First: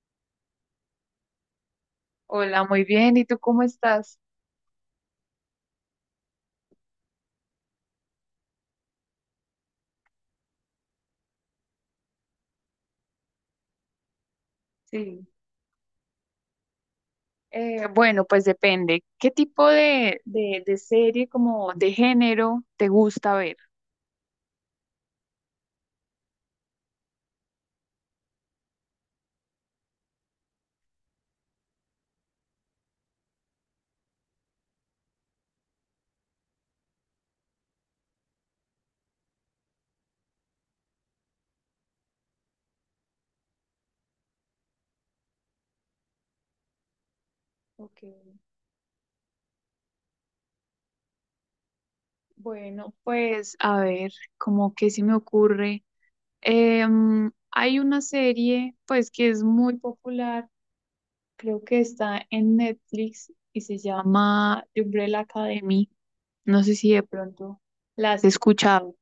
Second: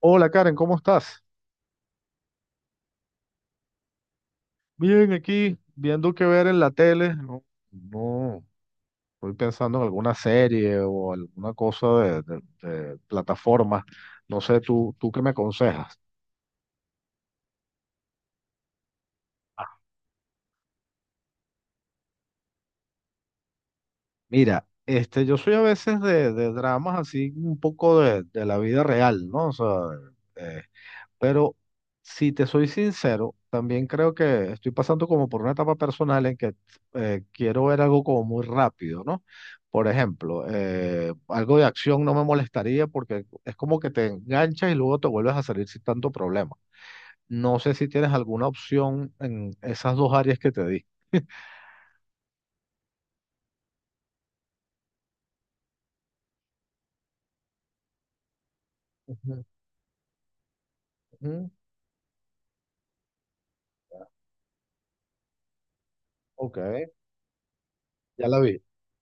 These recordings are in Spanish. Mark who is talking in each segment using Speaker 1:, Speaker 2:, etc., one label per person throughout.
Speaker 1: Hola Karen, ¿cómo estás?
Speaker 2: Hola, muy bien. ¿Y tú cómo estás?
Speaker 1: Bien, aquí viendo qué ver en la tele. No, no, estoy pensando en alguna serie o alguna cosa de plataforma. No sé, ¿tú qué
Speaker 2: Sí.
Speaker 1: me aconsejas?
Speaker 2: Bueno, pues depende. ¿Qué tipo de serie como de género te gusta ver?
Speaker 1: Mira, este, yo soy a veces de dramas así un poco de la vida real, ¿no? O sea, eh, pero si te soy sincero, también creo que estoy pasando como por una etapa personal en que quiero ver algo como muy rápido, ¿no? Por ejemplo, algo de acción no me molestaría porque es como que te enganchas y luego te vuelves a salir sin tanto problema. No sé si tienes
Speaker 2: Ok.
Speaker 1: alguna opción en esas dos áreas que te di.
Speaker 2: Bueno, pues a ver, como que se me ocurre. Hay una serie, pues que es
Speaker 1: Ujú,
Speaker 2: muy popular,
Speaker 1: ujú.
Speaker 2: creo que está en Netflix y se llama The Umbrella Academy.
Speaker 1: Ok,
Speaker 2: No sé si de pronto la has
Speaker 1: ya la vi.
Speaker 2: escuchado.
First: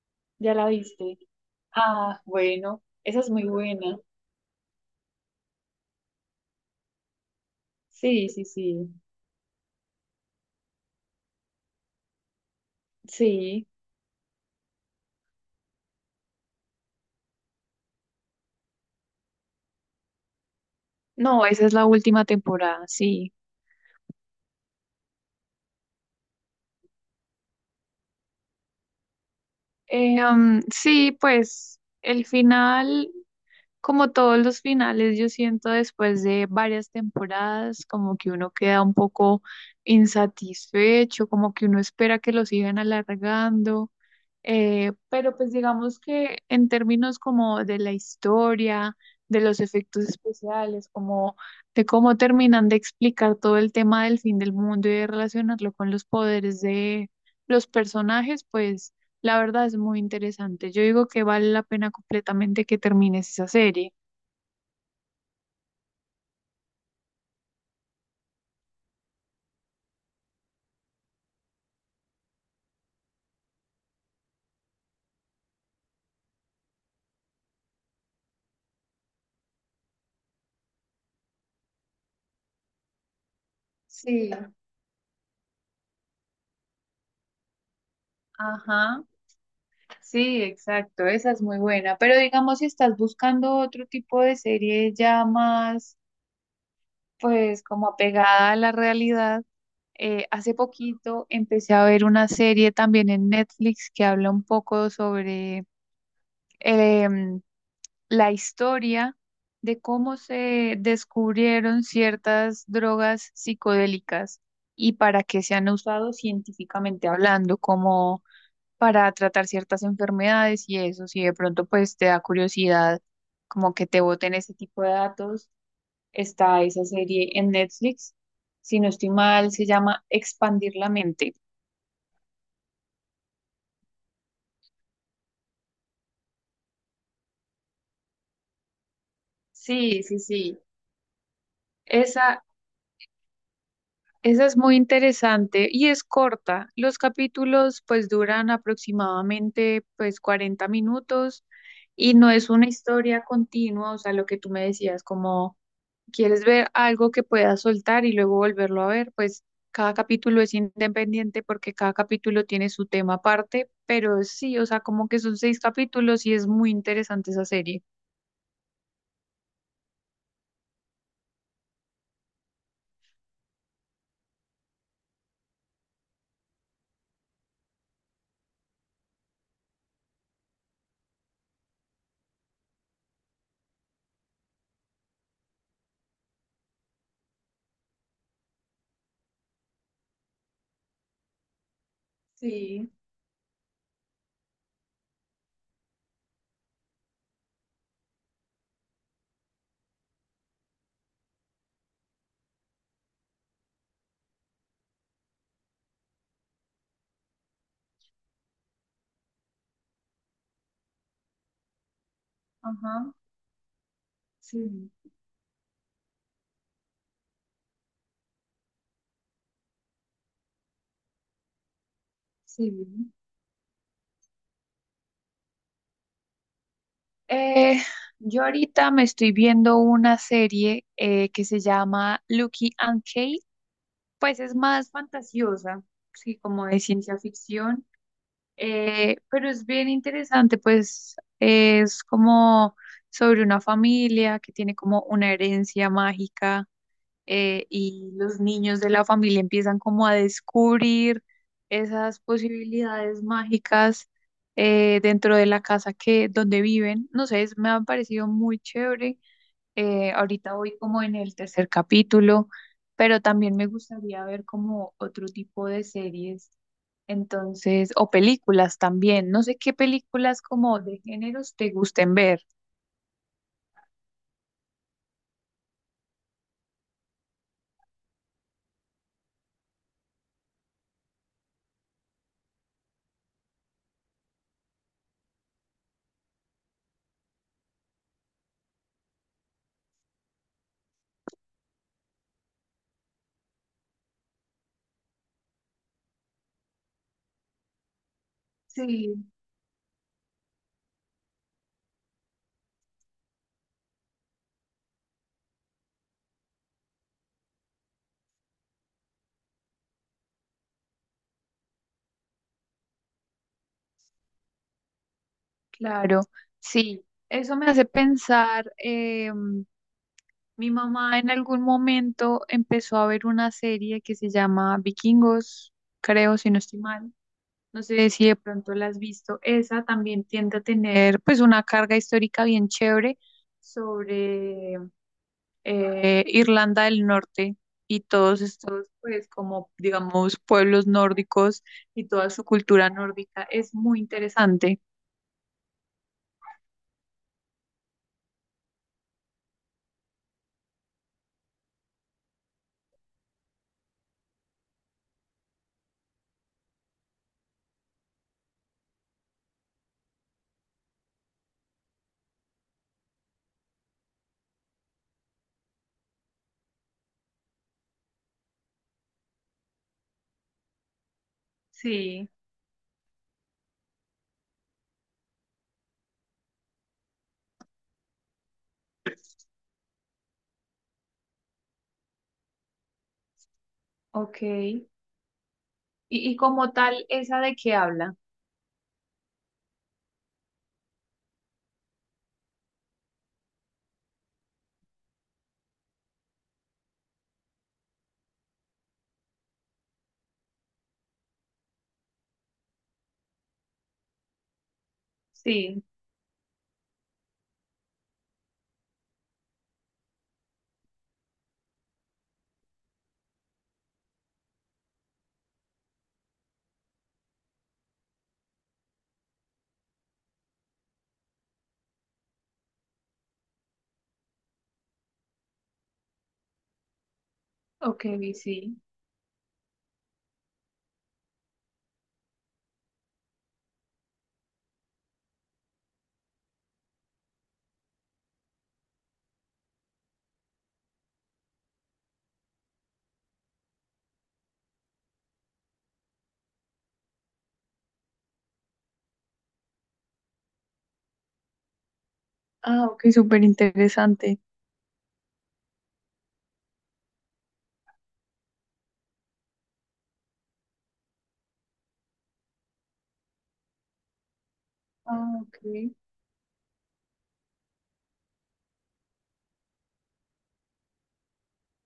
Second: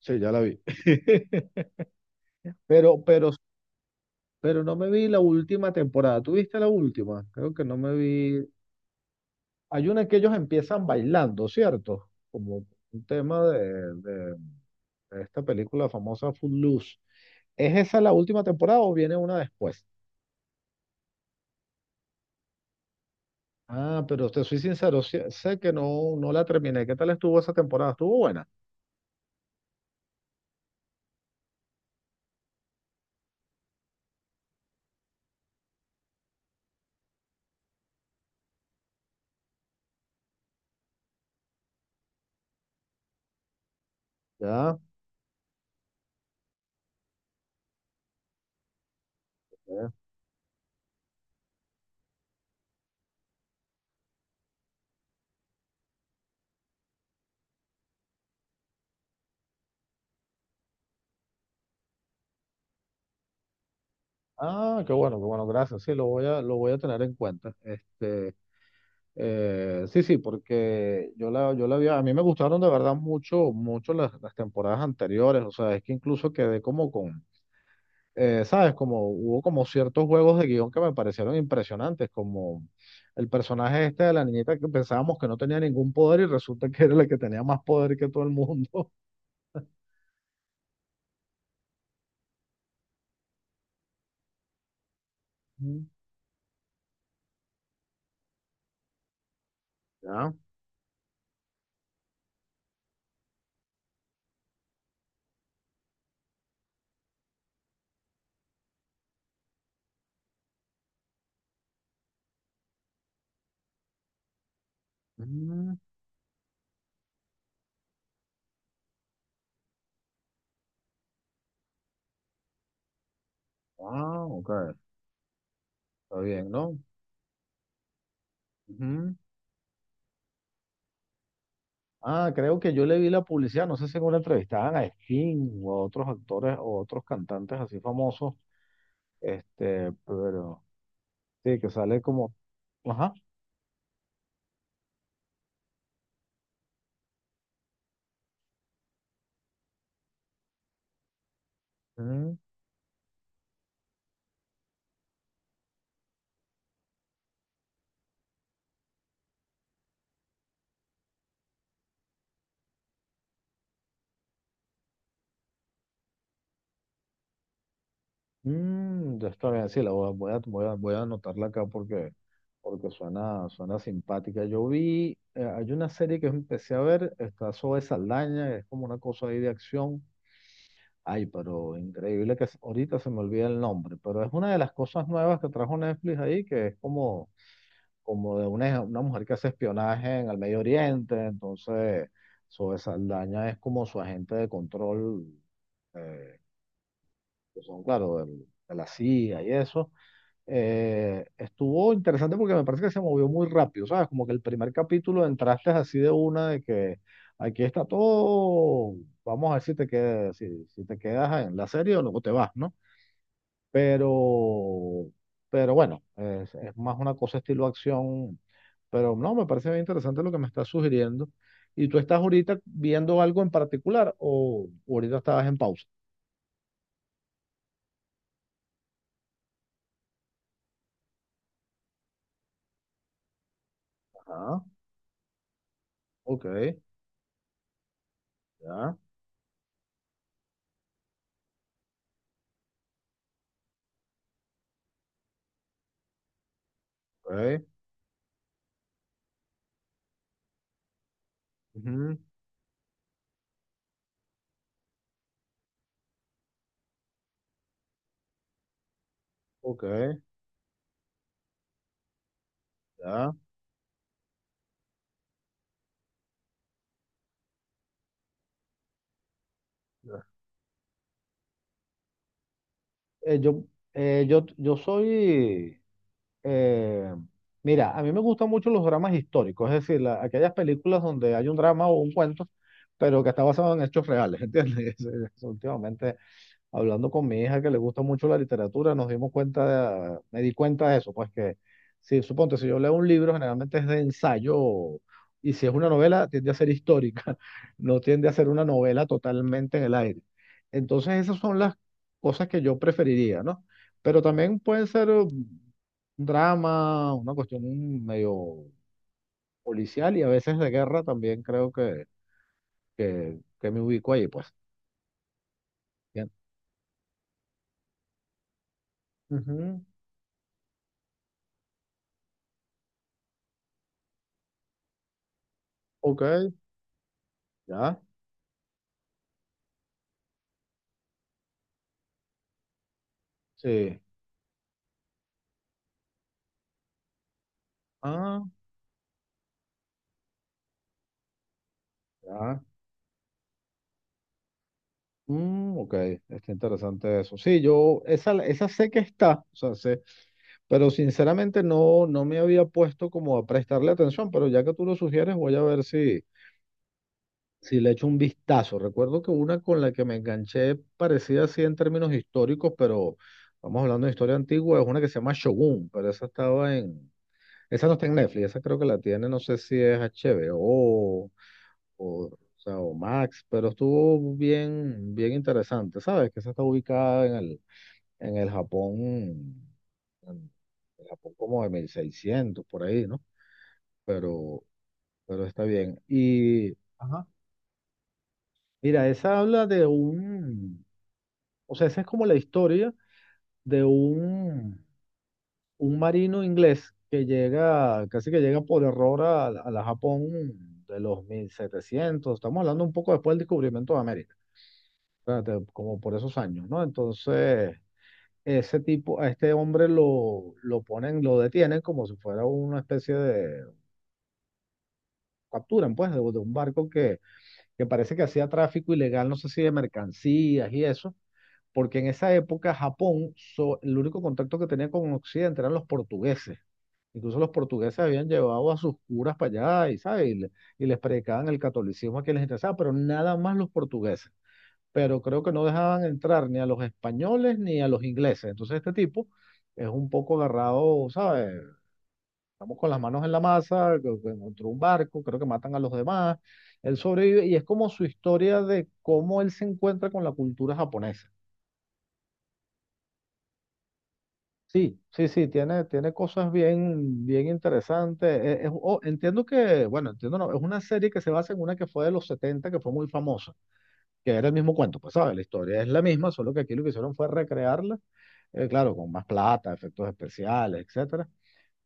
Speaker 1: Sí, ya la
Speaker 2: ¿Ya
Speaker 1: vi.
Speaker 2: la viste? Ah, bueno,
Speaker 1: Pero,
Speaker 2: esa es
Speaker 1: pero,
Speaker 2: muy buena.
Speaker 1: pero no me vi la última temporada. ¿Tuviste la última? Creo que no me
Speaker 2: Sí, sí,
Speaker 1: vi.
Speaker 2: sí,
Speaker 1: Hay una en que ellos empiezan bailando, ¿cierto? Como un tema
Speaker 2: sí.
Speaker 1: de esta película famosa Footloose. ¿Es esa la última temporada o viene una después?
Speaker 2: No, esa es la última temporada, sí.
Speaker 1: Ah, pero te soy sincero, sé que no, no la terminé. ¿Qué tal estuvo esa temporada? ¿Estuvo buena?
Speaker 2: Sí, pues el final. Como todos los finales, yo siento después de varias temporadas, como que uno queda un poco insatisfecho, como que uno espera que lo sigan alargando,
Speaker 1: Ya.
Speaker 2: pero pues digamos que en términos como de la historia, de los
Speaker 1: Ya.
Speaker 2: efectos especiales, como de cómo terminan de explicar todo el tema del fin del mundo y de relacionarlo con los poderes de los personajes, pues... La verdad es muy interesante. Yo digo que vale la pena completamente que termines esa serie.
Speaker 1: Ah, qué bueno, gracias. Sí, lo voy a tener en cuenta. Este, sí, sí, porque yo la vi, a mí me gustaron de verdad mucho, mucho las temporadas anteriores. O sea, es que incluso quedé como con ¿sabes? Como hubo como ciertos juegos de guión que me parecieron impresionantes, como el personaje este de la
Speaker 2: Sí,
Speaker 1: niñita que pensábamos que no tenía ningún poder y resulta que era la que tenía más poder que todo el mundo.
Speaker 2: ajá, sí, exacto, esa es muy buena. Pero digamos, si estás buscando otro tipo de serie ya
Speaker 1: Mm,
Speaker 2: más, pues como apegada a la realidad,
Speaker 1: ¿ya?
Speaker 2: hace poquito empecé a ver una serie también en Netflix que habla un poco sobre, em, la historia de cómo se descubrieron ciertas drogas psicodélicas y para qué se han
Speaker 1: Mm,
Speaker 2: usado científicamente hablando, como para tratar ciertas enfermedades y eso, si de pronto pues te da curiosidad, como que te
Speaker 1: ah,
Speaker 2: boten
Speaker 1: ok.
Speaker 2: ese tipo de datos,
Speaker 1: Está bien,
Speaker 2: está
Speaker 1: ¿no?
Speaker 2: esa serie en Netflix, si no estoy
Speaker 1: Ujú.
Speaker 2: mal, se llama Expandir la mente.
Speaker 1: Ah, creo que yo le vi la publicidad, no sé si en una entrevistaban a Sting o a otros actores o a otros cantantes así famosos, este,
Speaker 2: Sí, sí, sí.
Speaker 1: pero sí, que sale como,
Speaker 2: Esa,
Speaker 1: ajá.
Speaker 2: Esa es muy interesante y es corta. Los capítulos pues duran aproximadamente pues 40 minutos y no es una historia continua, o sea, lo que tú me decías, como quieres ver algo que puedas soltar y luego volverlo a ver, pues cada capítulo es independiente porque cada capítulo tiene su tema aparte, pero sí, o sea, como que son seis capítulos y es muy interesante esa serie.
Speaker 1: Mm, ya está bien, sí, la voy a, voy a, voy a- voy a anotarla acá porque suena simpática. Yo vi, hay una serie que empecé a ver, está Zoe Saldaña, es como una cosa ahí de acción. Ay, pero increíble que ahorita se me olvida el nombre, pero es una de las cosas nuevas que trajo Netflix ahí, que es como, como de una mujer que hace espionaje en el Medio Oriente, entonces Zoe
Speaker 2: Sí,
Speaker 1: Saldaña es como su agente de control, eh, que son, claro, de la CIA y eso. Estuvo interesante porque me parece que se movió muy rápido, ¿sabes? Como que el primer capítulo entraste así de una de que aquí está todo, vamos a ver si te quedas, si te quedas en la serie o luego te vas, ¿no?
Speaker 2: ajá, sí,
Speaker 1: Pero, pero bueno, es más una cosa estilo acción, pero no, me parece bien interesante lo que me estás sugiriendo. ¿Y tú estás ahorita
Speaker 2: sí.
Speaker 1: viendo algo en particular o ahorita estabas en pausa?
Speaker 2: Eh, yo ahorita me estoy viendo una serie que se llama Lucky and Kate, pues es
Speaker 1: Ajá,
Speaker 2: más fantasiosa, sí,
Speaker 1: ok,
Speaker 2: como de ciencia ficción,
Speaker 1: ya,
Speaker 2: pero es bien interesante, pues es como sobre una familia que tiene como una herencia mágica,
Speaker 1: ok,
Speaker 2: y los niños de la familia empiezan como a descubrir
Speaker 1: ujú,
Speaker 2: esas posibilidades mágicas, dentro de la casa que donde viven. No sé, es- me ha parecido muy chévere.
Speaker 1: ok,
Speaker 2: Ahorita voy como en el tercer capítulo, pero
Speaker 1: ya.
Speaker 2: también me gustaría ver como otro tipo de series. Entonces, o películas también. No sé qué películas como de géneros te gusten ver.
Speaker 1: eh, yo, eh, yo, yo soy, eh, Mira, a mí me gustan mucho los dramas históricos, es decir, aquellas películas donde hay un drama o un cuento, pero que está basado en hechos reales, ¿entiendes? Eso. Últimamente hablando con mi hija que le gusta mucho la literatura, nos dimos cuenta me di cuenta de eso, pues que si suponte, si yo leo un libro, generalmente es de ensayo, y si es una novela, tiende a ser histórica, no tiende a ser una novela
Speaker 2: Sí,
Speaker 1: totalmente en el aire. Entonces, esas son las cosas que yo preferiría, ¿no? Pero también pueden ser un drama, una cuestión medio policial y a veces de guerra también creo que me ubico ahí, pues.
Speaker 2: claro.
Speaker 1: Bien.
Speaker 2: Sí, eso me hace pensar.
Speaker 1: Ujú,
Speaker 2: Mi mamá en algún momento empezó a ver una serie que se llama Vikingos,
Speaker 1: ok,
Speaker 2: creo, si no estoy mal. No
Speaker 1: ya,
Speaker 2: sé si de pronto la has visto. Esa también tiende a tener pues una carga histórica bien chévere
Speaker 1: sí.
Speaker 2: sobre Irlanda del Norte y todos
Speaker 1: Ah,
Speaker 2: estos pues como digamos pueblos nórdicos y toda su
Speaker 1: ya.
Speaker 2: cultura nórdica. Es muy interesante.
Speaker 1: Mm, ok, está interesante eso. Sí, yo esa sé que está, o sea, sé, pero sinceramente no, no me había puesto como a prestarle atención, pero ya que tú lo sugieres, voy a ver si le echo un vistazo. Recuerdo que una con la que me enganché parecía así en términos históricos, pero vamos hablando de historia antigua, es una que se llama Shogun, pero esa no está en Netflix, esa creo que la tiene, no sé si es HBO o
Speaker 2: Sí,
Speaker 1: sea, o Max, pero estuvo bien, bien interesante, ¿sabes? Que esa está ubicada en el Japón, en el Japón como de 1600 por ahí, ¿no?
Speaker 2: ok.
Speaker 1: Pero, pero está bien.
Speaker 2: Y como
Speaker 1: Y,
Speaker 2: tal,
Speaker 1: ajá.
Speaker 2: ¿esa de qué habla?
Speaker 1: Mira, esa habla o sea, esa es como la historia de un marino inglés que llega, casi que llega por error a la Japón de los 1700, estamos hablando un poco después del descubrimiento de América. Espérate,
Speaker 2: Sí,
Speaker 1: como por esos años, ¿no? Entonces, a este hombre lo ponen, lo detienen como si fuera una especie de, capturan pues, de un barco que parece que hacía tráfico ilegal, no sé si de mercancías y eso, porque en esa época Japón, el único contacto que tenía con Occidente eran los portugueses. Incluso los portugueses
Speaker 2: ok,
Speaker 1: habían llevado a
Speaker 2: sí.
Speaker 1: sus curas para allá y, ¿sabes? Y les predicaban el catolicismo a quien les interesaba, pero nada más los portugueses. Pero creo que no dejaban entrar ni a los españoles ni a los ingleses. Entonces este tipo es un poco agarrado, ¿sabes? Estamos con las manos en la masa, que encontró un barco, creo que matan a los demás, él sobrevive y es como su historia de cómo él se encuentra con la cultura japonesa.
Speaker 2: Ah, ok, súper interesante.
Speaker 1: Sí, sí, sí, tiene cosas bien, bien interesantes. Oh, entiendo que, bueno, entiendo, no, es una serie que se basa en una que fue de los 70 que fue muy famosa, que era el mismo cuento, pues
Speaker 2: Ah,
Speaker 1: sabes, la
Speaker 2: ok.
Speaker 1: historia es la misma, solo que aquí lo que hicieron fue recrearla, claro, con más plata, efectos especiales, etcétera,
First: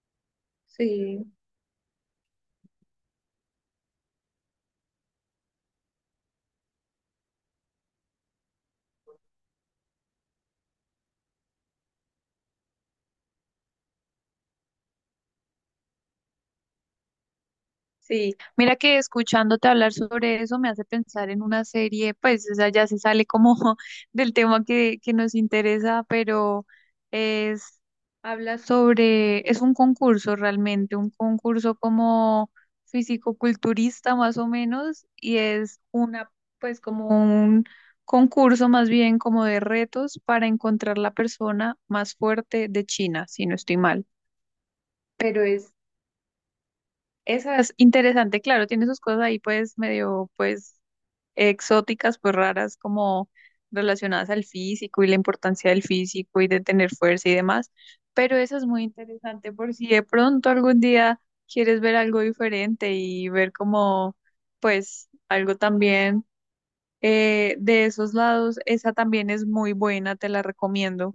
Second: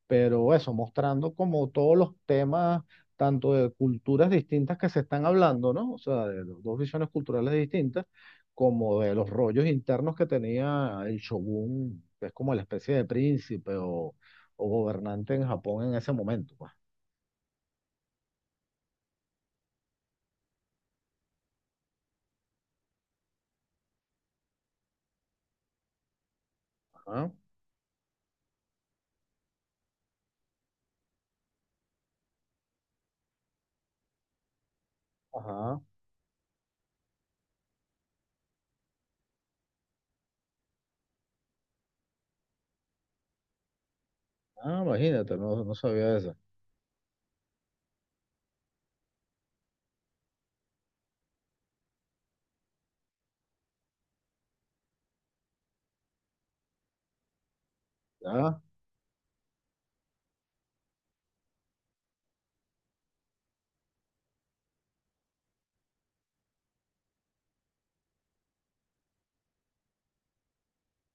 Speaker 1: pero eso,
Speaker 2: Sí,
Speaker 1: mostrando como todos los temas, tanto de culturas distintas que se están hablando, ¿no? O sea, de los dos visiones culturales distintas, como de los rollos internos que tenía el shogun, que es como la especie de príncipe o gobernante en Japón en ese momento, pues.
Speaker 2: sí, mira que escuchándote hablar sobre eso me hace pensar en una serie, pues, o sea, ya se sale como del tema que nos interesa, pero
Speaker 1: Ajá,
Speaker 2: es, habla sobre, es un concurso realmente, un concurso como físico culturista más o menos, y
Speaker 1: ajá.
Speaker 2: es una, pues, como un concurso más bien como de retos para encontrar la persona más fuerte de China, si no estoy mal.
Speaker 1: Ah, imagínate,
Speaker 2: Pero
Speaker 1: no, no
Speaker 2: es
Speaker 1: sabía eso.
Speaker 2: esa es interesante, claro, tiene sus cosas ahí pues medio pues exóticas, pues raras como relacionadas al físico y la importancia del físico y de tener fuerza y demás, pero eso es muy interesante por si de pronto algún día quieres ver algo diferente y ver como pues algo también, de esos lados, esa también es muy buena, te la recomiendo.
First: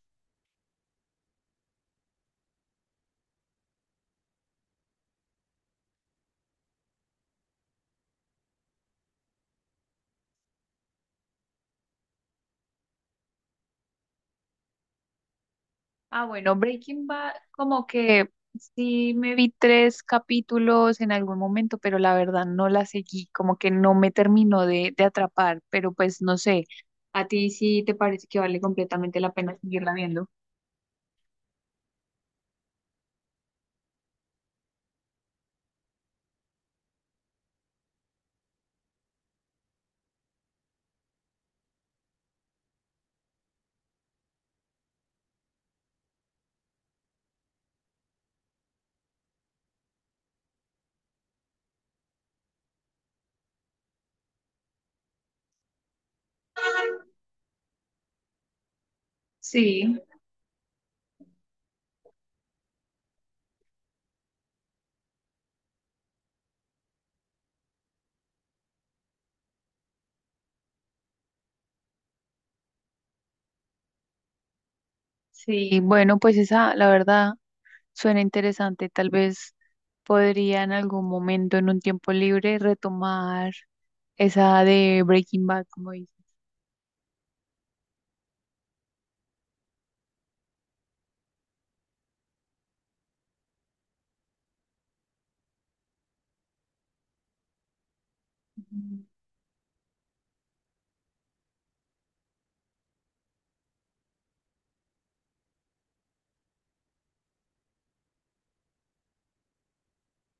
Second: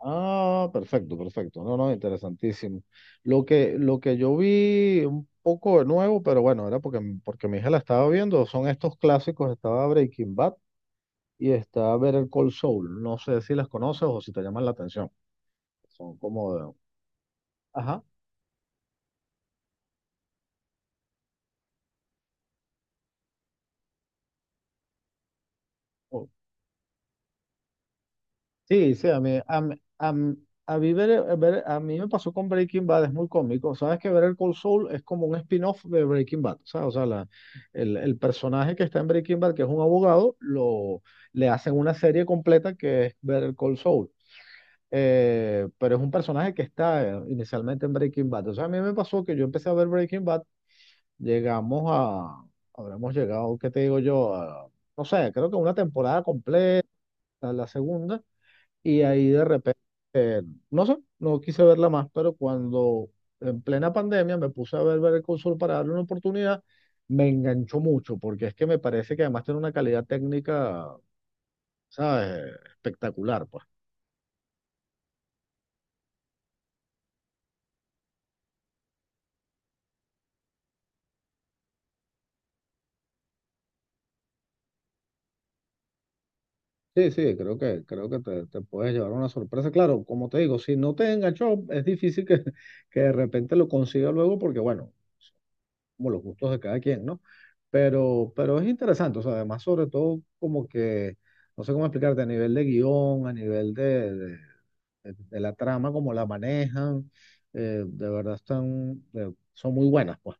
Speaker 1: Ah, perfecto, perfecto. No, no, interesantísimo. Lo que yo vi un poco de nuevo, pero bueno, era porque mi hija la estaba viendo, son estos clásicos, estaba Breaking Bad y está Better Call Saul. No sé si las conoces o si te llaman la atención. Son
Speaker 2: Ah,
Speaker 1: como
Speaker 2: bueno,
Speaker 1: de...
Speaker 2: Breaking Bad, como
Speaker 1: Ajá.
Speaker 2: que sí me vi 3 capítulos en algún momento, pero la verdad no la seguí, como que no me terminó de atrapar, pero pues no sé, ¿a ti sí te parece que vale
Speaker 1: Sí, sí, a
Speaker 2: completamente la
Speaker 1: mí,
Speaker 2: pena
Speaker 1: a, mí-
Speaker 2: seguirla
Speaker 1: a,
Speaker 2: viendo?
Speaker 1: mí- a mí a mí me pasó con Breaking Bad, es muy cómico. Sabes que ver el Cold Soul es como un spin-off de Breaking Bad. ¿Sabes? O sea, el personaje que está en Breaking Bad, que es un abogado, lo, le hacen una serie completa que es ver el Cold Soul. Pero es un personaje que está inicialmente en Breaking Bad. O sea, a mí me pasó que yo empecé a ver Breaking Bad, llegamos a, habremos llegado, ¿qué te digo yo? No sé, creo que una temporada completa, la segunda. Y ahí de repente,
Speaker 2: Sí,
Speaker 1: eh, no sé, no quise verla más, pero cuando en plena pandemia me puse a ver el Consul para darle una oportunidad, me enganchó mucho, porque es que me parece que además tiene una calidad técnica, ¿sabes? Espectacular, pues.
Speaker 2: sí, bueno, pues esa, la verdad, suena interesante, tal vez podría en algún momento, en un tiempo libre, retomar esa de Breaking Bad, como dices.
Speaker 1: Sí, sí, creo que te puedes llevar una sorpresa. Claro, como te digo, si no te enganchó, es difícil que, que de repente lo consiga luego, porque bueno, como los gustos de cada quien, ¿no? Pero es
Speaker 2: Ujú.
Speaker 1: interesante, o sea, además sobre todo como que, no sé cómo explicarte, a nivel de guión, a nivel de la trama, como la manejan, de verdad están, son muy buenas, pues.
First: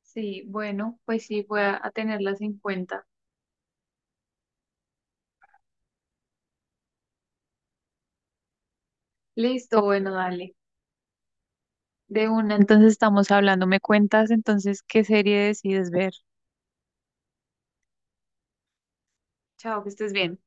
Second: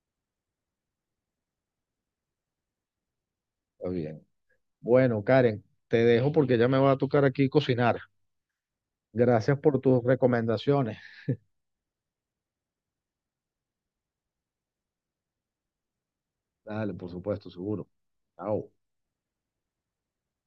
Speaker 2: Sí, bueno, pues sí, voy a tenerlas en cuenta.
Speaker 1: Está bien. Bueno, Karen, te dejo porque ya me va a tocar aquí cocinar. Gracias por
Speaker 2: Listo,
Speaker 1: tus
Speaker 2: bueno, dale.
Speaker 1: recomendaciones.
Speaker 2: De una, entonces estamos hablando. ¿Me cuentas entonces qué serie decides ver?
Speaker 1: Dale, por supuesto, seguro. Chao.
Speaker 2: Chao, que estés bien.